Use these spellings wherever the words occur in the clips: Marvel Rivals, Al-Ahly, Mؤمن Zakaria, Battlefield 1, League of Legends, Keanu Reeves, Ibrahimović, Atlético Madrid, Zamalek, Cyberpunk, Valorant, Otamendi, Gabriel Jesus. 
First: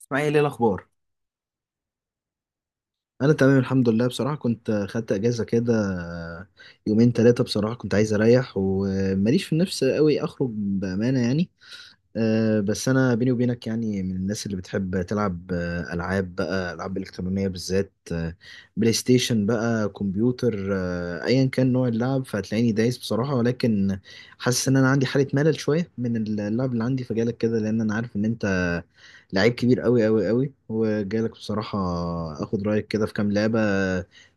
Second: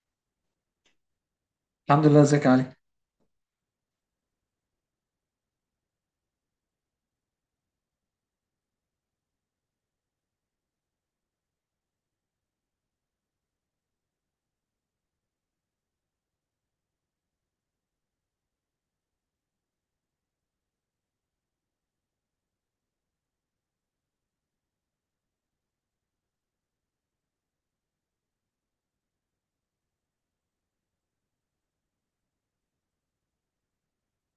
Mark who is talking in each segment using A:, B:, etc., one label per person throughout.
A: اسماعيل، ايه الاخبار؟
B: الحمد لله. ازيك يا علي؟
A: انا تمام الحمد لله. بصراحه كنت خدت اجازه كده يومين ثلاثه. بصراحه كنت عايز اريح وماليش في النفس قوي اخرج بامانه يعني. بس انا بيني وبينك يعني من الناس اللي بتحب تلعب، العاب بقى، العاب الكترونيه بالذات، بلاي ستيشن بقى، كمبيوتر، ايا كان نوع اللعب فهتلاقيني دايس بصراحه. ولكن حاسس ان انا عندي حاله ملل شويه من اللعب اللي عندي، فجالك كده لان انا عارف ان انت لعيب كبير قوي قوي قوي، وجالك بصراحه اخد رايك كده في كام لعبه.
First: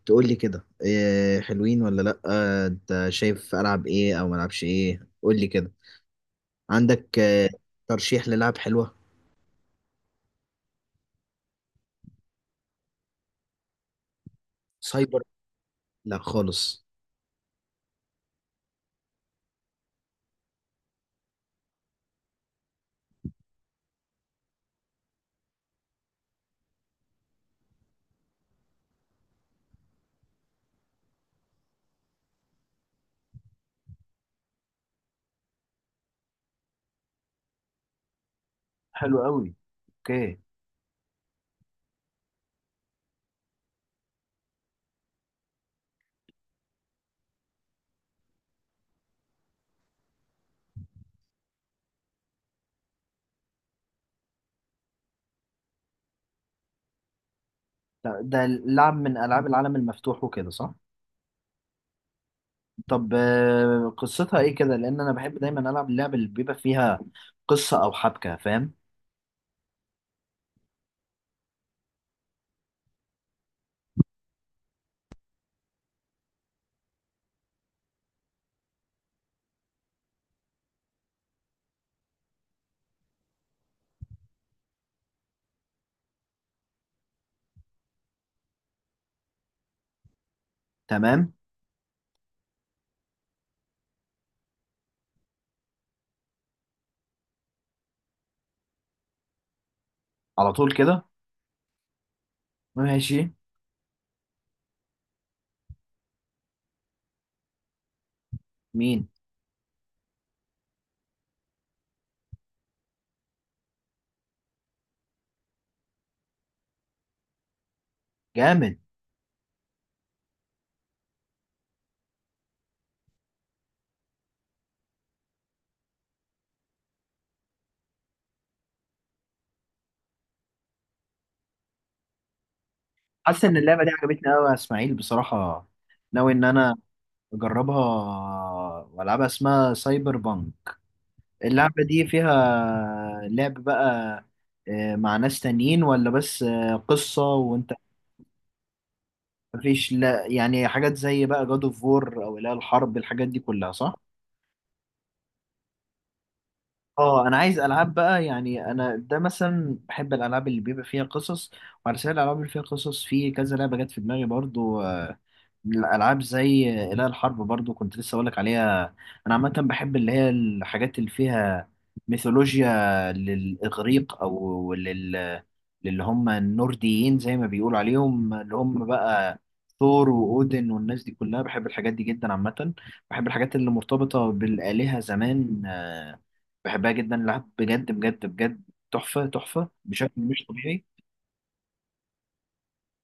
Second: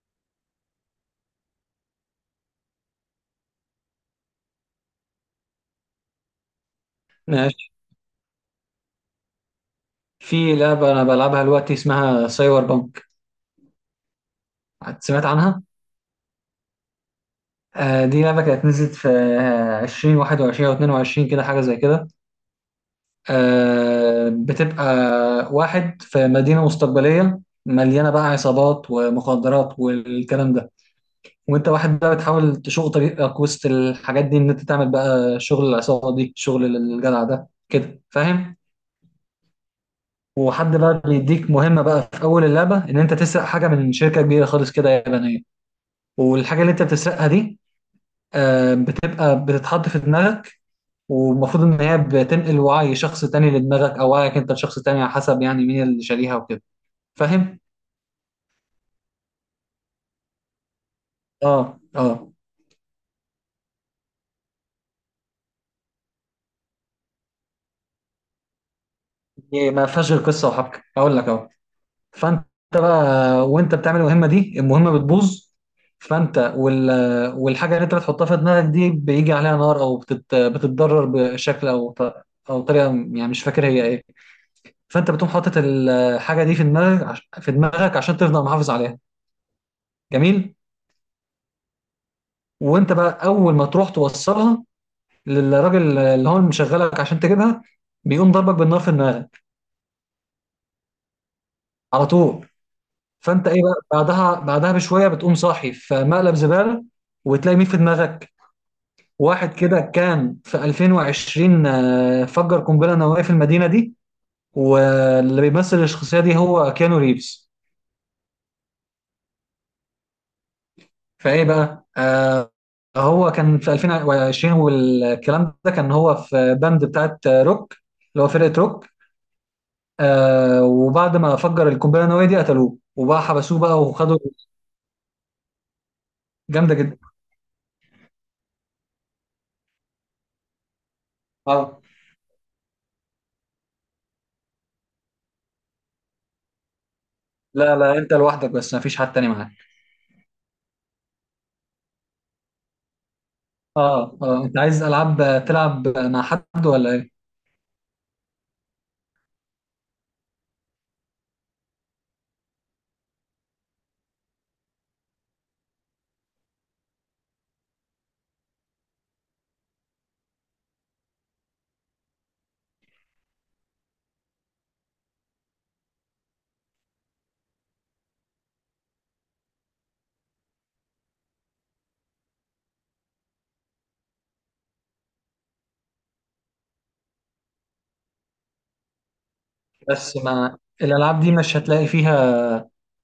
A: تقول لي كده إيه حلوين ولا لا، انت شايف العب ايه او ما العبش ايه؟ قول لي كده عندك
B: ماشي.
A: ترشيح للعب حلوة.
B: في لعبة أنا بلعبها دلوقتي اسمها سايبر بانك.
A: سايبر.
B: سمعت عنها؟
A: لا خالص.
B: دي لعبة كانت نزلت في عشرين واحد وعشرين أو اتنين وعشرين، كده حاجة زي كده. بتبقى واحد في مدينة مستقبلية مليانة بقى عصابات ومخدرات والكلام ده. وانت واحد بقى بتحاول تشق طريقك وسط الحاجات دي، ان انت تعمل بقى شغل العصابة دي، شغل الجدع ده كده، فاهم؟
A: حلو قوي. اوكي.
B: وحد بقى بيديك مهمة بقى في أول اللعبة إن أنت تسرق حاجة من شركة كبيرة خالص كده يابانية. والحاجة اللي أنت بتسرقها دي بتبقى بتتحط في دماغك. والمفروض إن هي بتنقل وعي شخص تاني لدماغك أو وعيك أنت لشخص تاني، على حسب يعني مين اللي شاريها وكده، فاهم؟
A: لا، ده لعب من العاب العالم المفتوح وكده صح؟
B: آه، آه.
A: طب، قصتها ايه كده؟ لان انا بحب دايما العب اللعب اللي بيبقى فيها قصة او حبكة، فاهم؟
B: هي ما فيهاش غير قصة وحبكة، أقول لك أهو. فانت بقى، وانت بتعمل المهمه دي، المهمه بتبوظ. فانت وال والحاجه اللي انت بتحطها في دماغك دي بيجي عليها نار، او بتتضرر بشكل او او طريقه، يعني مش فاكر هي ايه. فانت بتقوم حاطط الحاجه دي في دماغك عشان تفضل محافظ عليها. جميل.
A: تمام.
B: وانت بقى اول ما تروح توصلها للراجل اللي هو مشغلك عشان تجيبها، بيقوم ضربك بالنار في دماغك.
A: على طول كده.
B: على طول.
A: ماشي.
B: فانت ايه بقى بعدها بشويه بتقوم صاحي في مقلب زباله، وتلاقي مين في دماغك؟
A: مين.
B: واحد كده كان في 2020، فجر قنبلة نووية في المدينة دي، واللي بيمثل الشخصية دي هو كيانو ريفز.
A: جامد.
B: فايه بقى، هو كان في 2020 والكلام ده، كان هو في باند بتاعت روك، اللي هو فرقة روك. وبعد ما فجر القنبلة النووية دي قتلوه وبقى
A: حاسس ان
B: حبسوه بقى
A: اللعبة دي
B: وخدوا.
A: عجبتني قوي يا اسماعيل بصراحة. ناوي ان
B: جامدة
A: انا
B: جدا.
A: اجربها والعبها. اسمها سايبر بانك.
B: اه.
A: اللعبة دي فيها لعب بقى مع ناس تانيين ولا بس قصة وانت؟
B: لا لا، انت لوحدك بس، مفيش حد تاني معاك.
A: مفيش؟ لا يعني حاجات زي بقى جاد اوف وور، او لا الحرب، الحاجات دي كلها صح؟
B: اه، اه، انت عايز العاب تلعب مع حد ولا ايه؟
A: اه، انا عايز العاب بقى، يعني انا ده مثلا بحب الالعاب اللي بيبقى فيها قصص. وعلى سبيل الالعاب اللي فيها قصص، في كذا لعبة جت في دماغي برضو. الألعاب زي إله الحرب برضو كنت لسه أقولك عليها. أنا عامة بحب اللي هي الحاجات اللي فيها ميثولوجيا للإغريق أو للي هم النورديين زي ما بيقولوا عليهم، اللي هم بقى ثور وأودن والناس دي كلها. بحب الحاجات دي جدا عامة. بحب الحاجات اللي مرتبطة بالآلهة زمان، بحبها جدا. لعب بجد بجد بجد، تحفة تحفة بشكل
B: بس
A: مش
B: ما
A: طبيعي.
B: الالعاب دي مش هتلاقي فيها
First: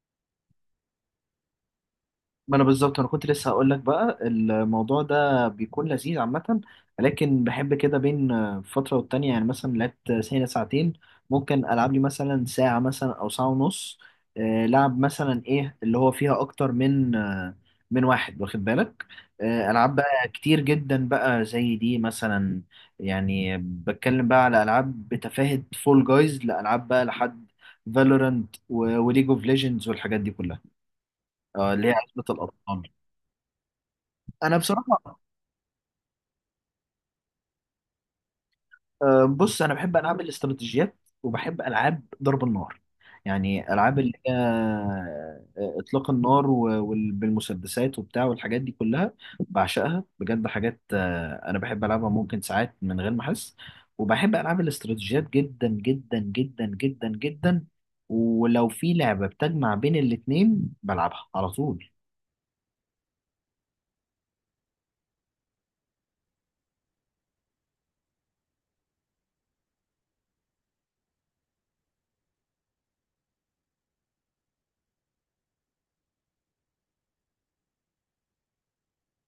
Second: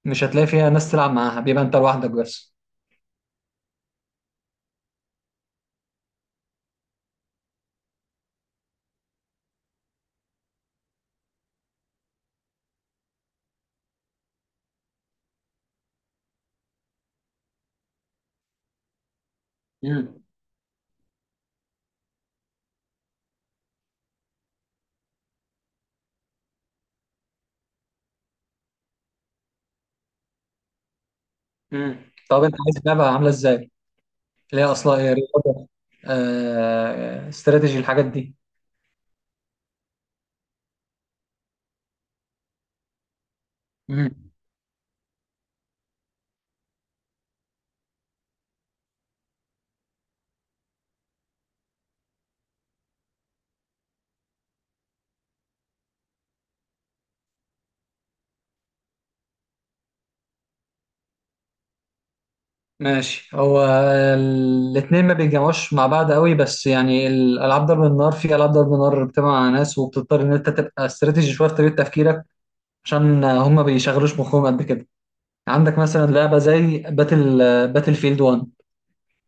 B: مش هتلاقي فيها ناس تلعب معاها، بيبقى انت لوحدك بس.
A: ما انا بالظبط انا كنت لسه هقول لك بقى الموضوع ده بيكون لذيذ عامه. لكن بحب كده بين فتره والتانيه، يعني مثلا لعبت سنه ساعتين، ممكن العب لي مثلا ساعه، مثلا او ساعه ونص، لعب مثلا ايه اللي هو فيها اكتر من من واحد، واخد بالك؟ العاب
B: امم
A: بقى كتير جدا بقى زي دي مثلا، يعني بتكلم بقى على العاب بتفاهة فول جايز لالعاب بقى لحد فالورانت وليج اوف ليجندز والحاجات دي كلها، اللي هي عزبة
B: طب انت عايز
A: الأطفال.
B: لعبه عامله ازاي؟
A: انا
B: اللي هي اصلا
A: بصراحه،
B: رياضه، استراتيجي، الحاجات دي.
A: بص، انا بحب العاب الاستراتيجيات وبحب العاب ضرب النار. يعني العاب اللي
B: امم
A: هي، اطلاق النار بالمسدسات وبتاع والحاجات دي كلها، بعشقها بجد. حاجات انا بحب العبها ممكن ساعات من غير ما احس. وبحب العاب الاستراتيجيات جدا جدا جدا جدا جدا. ولو في لعبه بتجمع بين الاتنين بلعبها على طول.
B: ماشي. هو الاثنين ما بيتجمعوش مع بعض قوي، بس يعني الالعاب ضرب النار، في العاب ضرب النار بتجمع مع ناس وبتضطر ان انت تبقى استراتيجي شويه في طريقه تفكيرك، عشان هم بيشغلوش مخهم قد كده. عندك مثلا لعبه زي باتل فيلد 1،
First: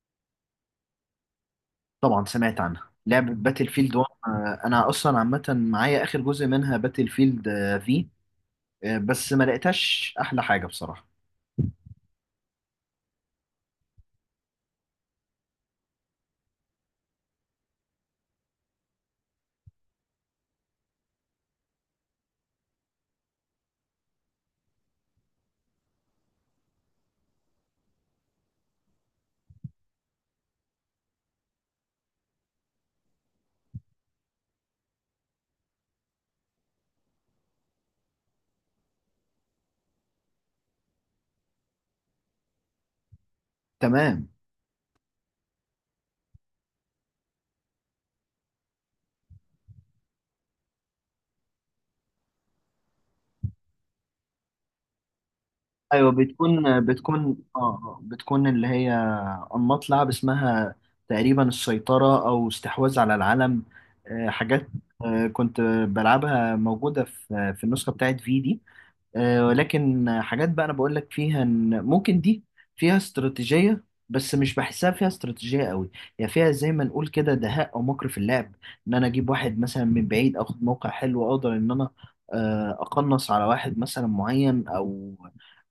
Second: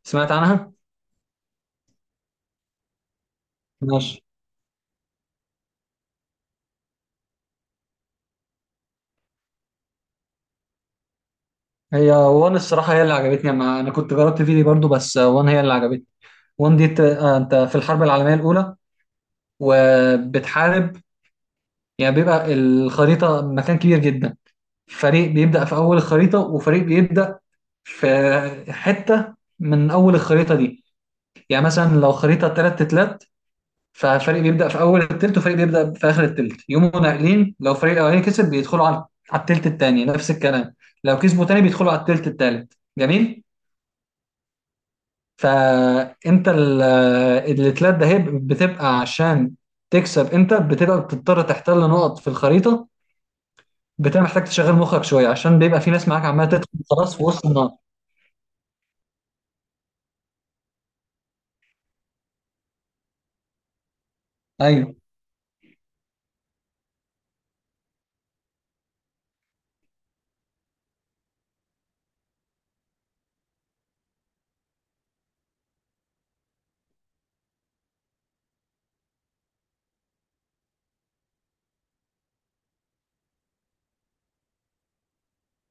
B: سمعت عنها؟
A: طبعا سمعت عنها لعبة باتل فيلد 1.
B: ماشي.
A: انا اصلا عامة معايا اخر جزء منها باتل فيلد، في بس ما لقيتهاش احلى حاجة بصراحة.
B: هي وان الصراحة هي اللي عجبتني، أنا كنت جربت فيدي برضو بس وان هي اللي عجبتني. أنت في الحرب العالمية الأولى وبتحارب، يعني بيبقى الخريطة مكان كبير جدا. فريق بيبدأ في أول الخريطة وفريق بيبدأ في حتة من أول الخريطة دي. يعني مثلا لو خريطة تلات تلات ففريق بيبدأ في أول التلت وفريق بيبدأ في آخر التلت، يقوموا ناقلين. لو فريق الأولاني كسب بيدخلوا على التلت التاني، نفس الكلام. لو كسبوا تاني بيدخلوا على التلت التالت. جميل.
A: تمام.
B: فانت الاتلات ده هي بتبقى عشان تكسب، انت بتبقى بتضطر تحتل نقط في الخريطه. بتبقى محتاج تشغل مخك شويه عشان بيبقى في ناس
A: ايوه،
B: معاك عماله تدخل
A: بتكون
B: خلاص في
A: بتكون
B: وسط
A: اه
B: النار.
A: آه، بتكون اللي هي انماط لعب اسمها تقريبا السيطرة او استحواذ على العالم، حاجات
B: ايوه.
A: كنت بلعبها موجودة في النسخة بتاعت في دي، ولكن حاجات بقى انا بقول لك فيها ان ممكن دي فيها استراتيجية، بس مش بحسها فيها استراتيجية قوي. هي فيها زي ما نقول كده دهاء او مكر في اللعب، ان انا اجيب واحد مثلا من بعيد اخد موقع حلو اقدر ان انا اقنص على واحد مثلا معين، او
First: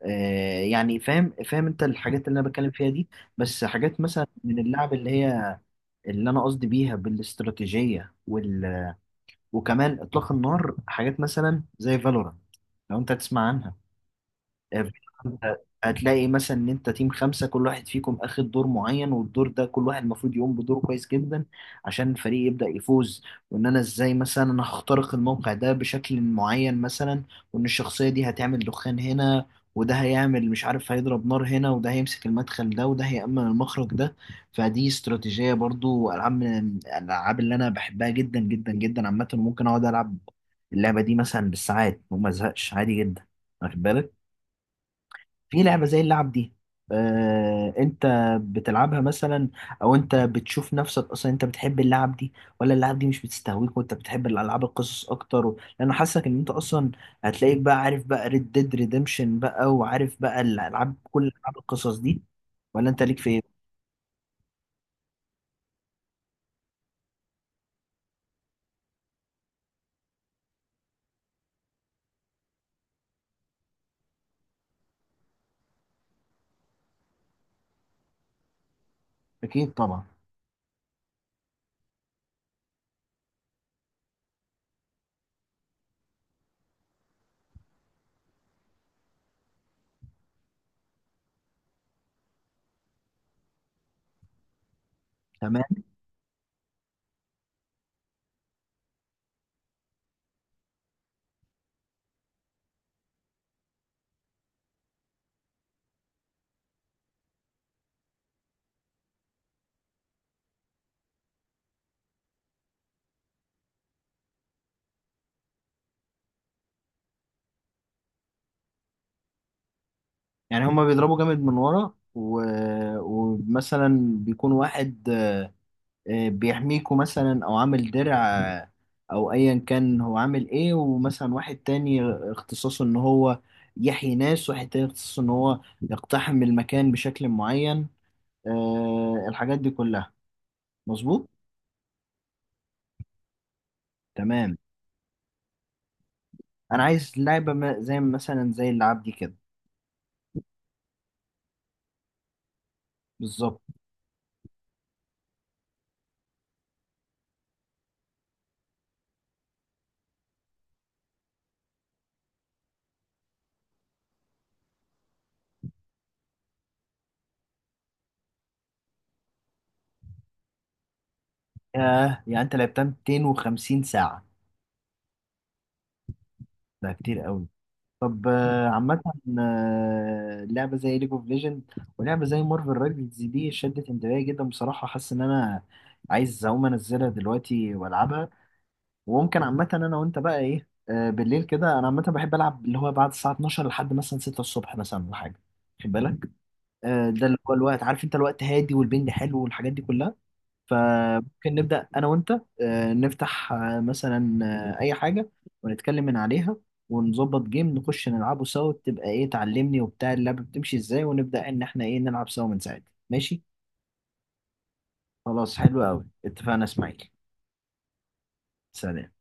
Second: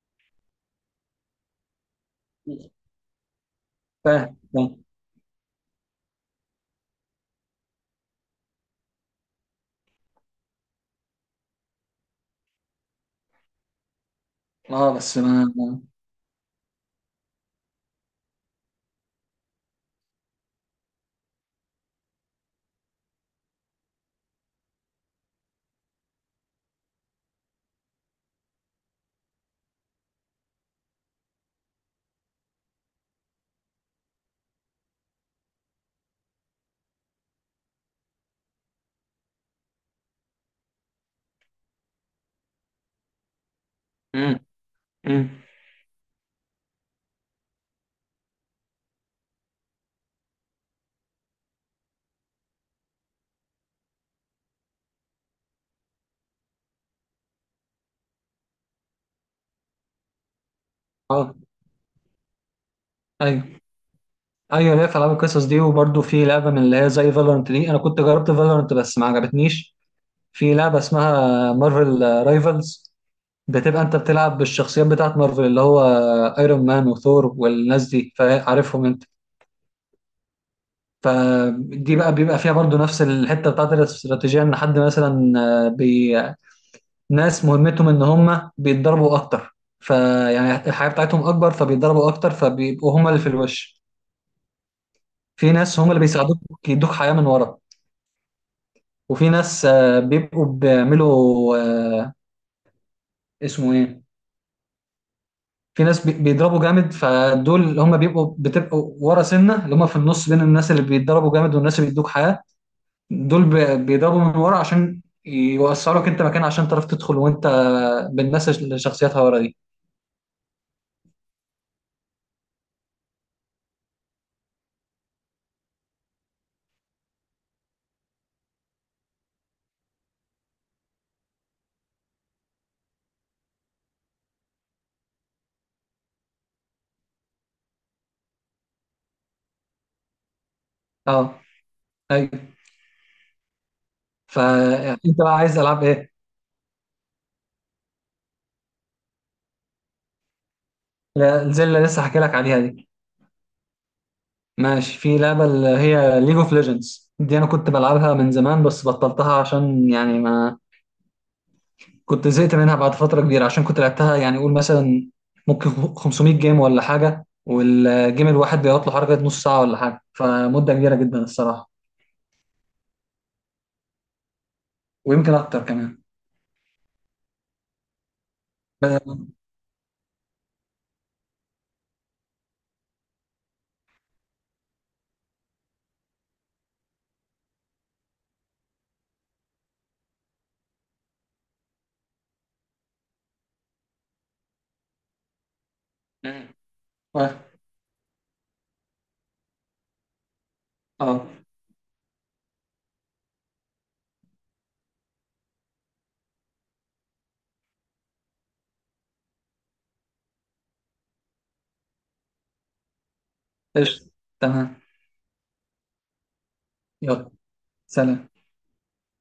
A: يعني فاهم فاهم انت الحاجات اللي انا بتكلم فيها دي. بس حاجات مثلا
B: فاهم،
A: من
B: فاهم.
A: اللعب اللي هي، اللي انا قصدي بيها بالاستراتيجية وكمان اطلاق النار، حاجات مثلا زي فالورانت، لو انت تسمع عنها،
B: اه، بس
A: هتلاقي مثلا ان انت تيم خمسة، كل واحد فيكم اخد دور معين، والدور ده كل واحد المفروض يقوم بدور كويس جدا عشان الفريق يبدأ يفوز. وان انا ازاي مثلا انا هخترق الموقع ده بشكل معين مثلا، وان الشخصية دي هتعمل دخان هنا، وده هيعمل مش عارف هيضرب نار هنا، وده هيمسك المدخل ده، وده هيأمن المخرج ده. فدي استراتيجية. برضو ألعاب من الألعاب اللي أنا بحبها جدا جدا جدا عامة، وممكن أقعد ألعب اللعبة دي مثلا بالساعات وما أزهقش عادي جدا، واخد بالك؟
B: امم امم
A: في لعبة زي اللعب دي، انت بتلعبها مثلا، او انت بتشوف نفسك اصلا انت بتحب اللعب دي ولا اللعب دي مش بتستهويك وانت بتحب الالعاب القصص اكتر لان حاسك ان انت اصلا هتلاقيك بقى عارف بقى ريد ديد ريديمشن بقى وعارف بقى الالعاب، كل
B: اه،
A: العاب القصص دي، ولا انت ليك في
B: ايوه،
A: ايه؟
B: ايوه، ليا في العاب القصص دي. وبرده في لعبه من اللي هي زي فالورنت دي، انا كنت جربت فالورنت بس ما عجبتنيش. في لعبه اسمها مارفل رايفلز، بتبقى انت بتلعب بالشخصيات بتاعت مارفل، اللي هو ايرون مان وثور والناس دي، فعارفهم انت.
A: اكيد طبعا.
B: فدي بقى بيبقى فيها برضو نفس الحته بتاعت الاستراتيجيه، ان حد مثلا آه، بي... ناس مهمتهم ان هم بيتضربوا اكتر، فيعني الحياه بتاعتهم اكبر فبيتضربوا اكتر فبيبقوا هم اللي في الوش. في
A: تمام.
B: ناس هم اللي بيساعدوك، يدوك حياه من ورا. وفي ناس بيبقوا بيعملوا، اسمه ايه، في ناس بيضربوا جامد، فدول اللي هم بيبقوا بتبقوا ورا سنه اللي هم في النص بين الناس اللي بيتضربوا جامد والناس اللي بيدوك حياه. دول بيضربوا من ورا عشان يوسعوا لك انت مكان عشان تعرف تدخل وانت بالناس اللي شخصياتها ورا دي.
A: يعني هما بيضربوا جامد من ورا ومثلا بيكون واحد بيحميكوا مثلا او عامل درع، او ايا كان هو عامل ايه. ومثلا واحد تاني اختصاصه ان هو يحيي ناس، واحد تاني اختصاصه ان هو يقتحم المكان بشكل معين، الحاجات دي كلها. مظبوط.
B: اه، ايوه.
A: تمام.
B: فانت بقى عايز العاب ايه؟
A: انا عايز لعبة زي مثلا زي اللعب دي كده.
B: لا، زي اللي لسه حكي لك عليها دي.
A: بالظبط.
B: ماشي. في لعبه اللي هي ليج اوف ليجندز دي، انا كنت بلعبها من زمان بس بطلتها، عشان يعني ما كنت زهقت منها بعد فترة كبيرة عشان كنت لعبتها يعني قول مثلا ممكن 500 جيم ولا حاجة، والجيم الواحد بيقعد له حركة نص ساعة ولا حاجة، فمدة كبيرة جدا الصراحة.
A: آه يعني انت لعبتها 250 ساعة؟
B: ويمكن أكتر كمان.
A: ده كتير قوي. طب، عامة
B: ب-
A: لعبة زي ليج اوف ليجند ولعبة زي مارفل رايفلز دي شدت انتباهي جدا بصراحة. حاسس ان انا عايز اقوم انزلها دلوقتي والعبها. وممكن عامة انا وانت بقى ايه، بالليل كده انا عامة بحب العب اللي هو بعد الساعة 12 لحد مثلا 6 الصبح مثلا ولا حاجة، خد بالك؟
B: مم.
A: ده اللي
B: اه.
A: هو الوقت، عارف انت الوقت هادي والبنج حلو والحاجات دي كلها.
B: آه.
A: فممكن نبدأ أنا وأنت، نفتح مثلا أي حاجة، ونتكلم من عليها ونظبط جيم نخش نلعبه سوا، تبقى إيه تعلمني وبتاع اللعبة بتمشي إزاي، ونبدأ إن إحنا إيه نلعب سوا من ساعتها، ماشي؟
B: قشطة. تمام.
A: خلاص حلو أوي، اتفقنا إسماعيل.
B: يلا. سلام.
A: سلام.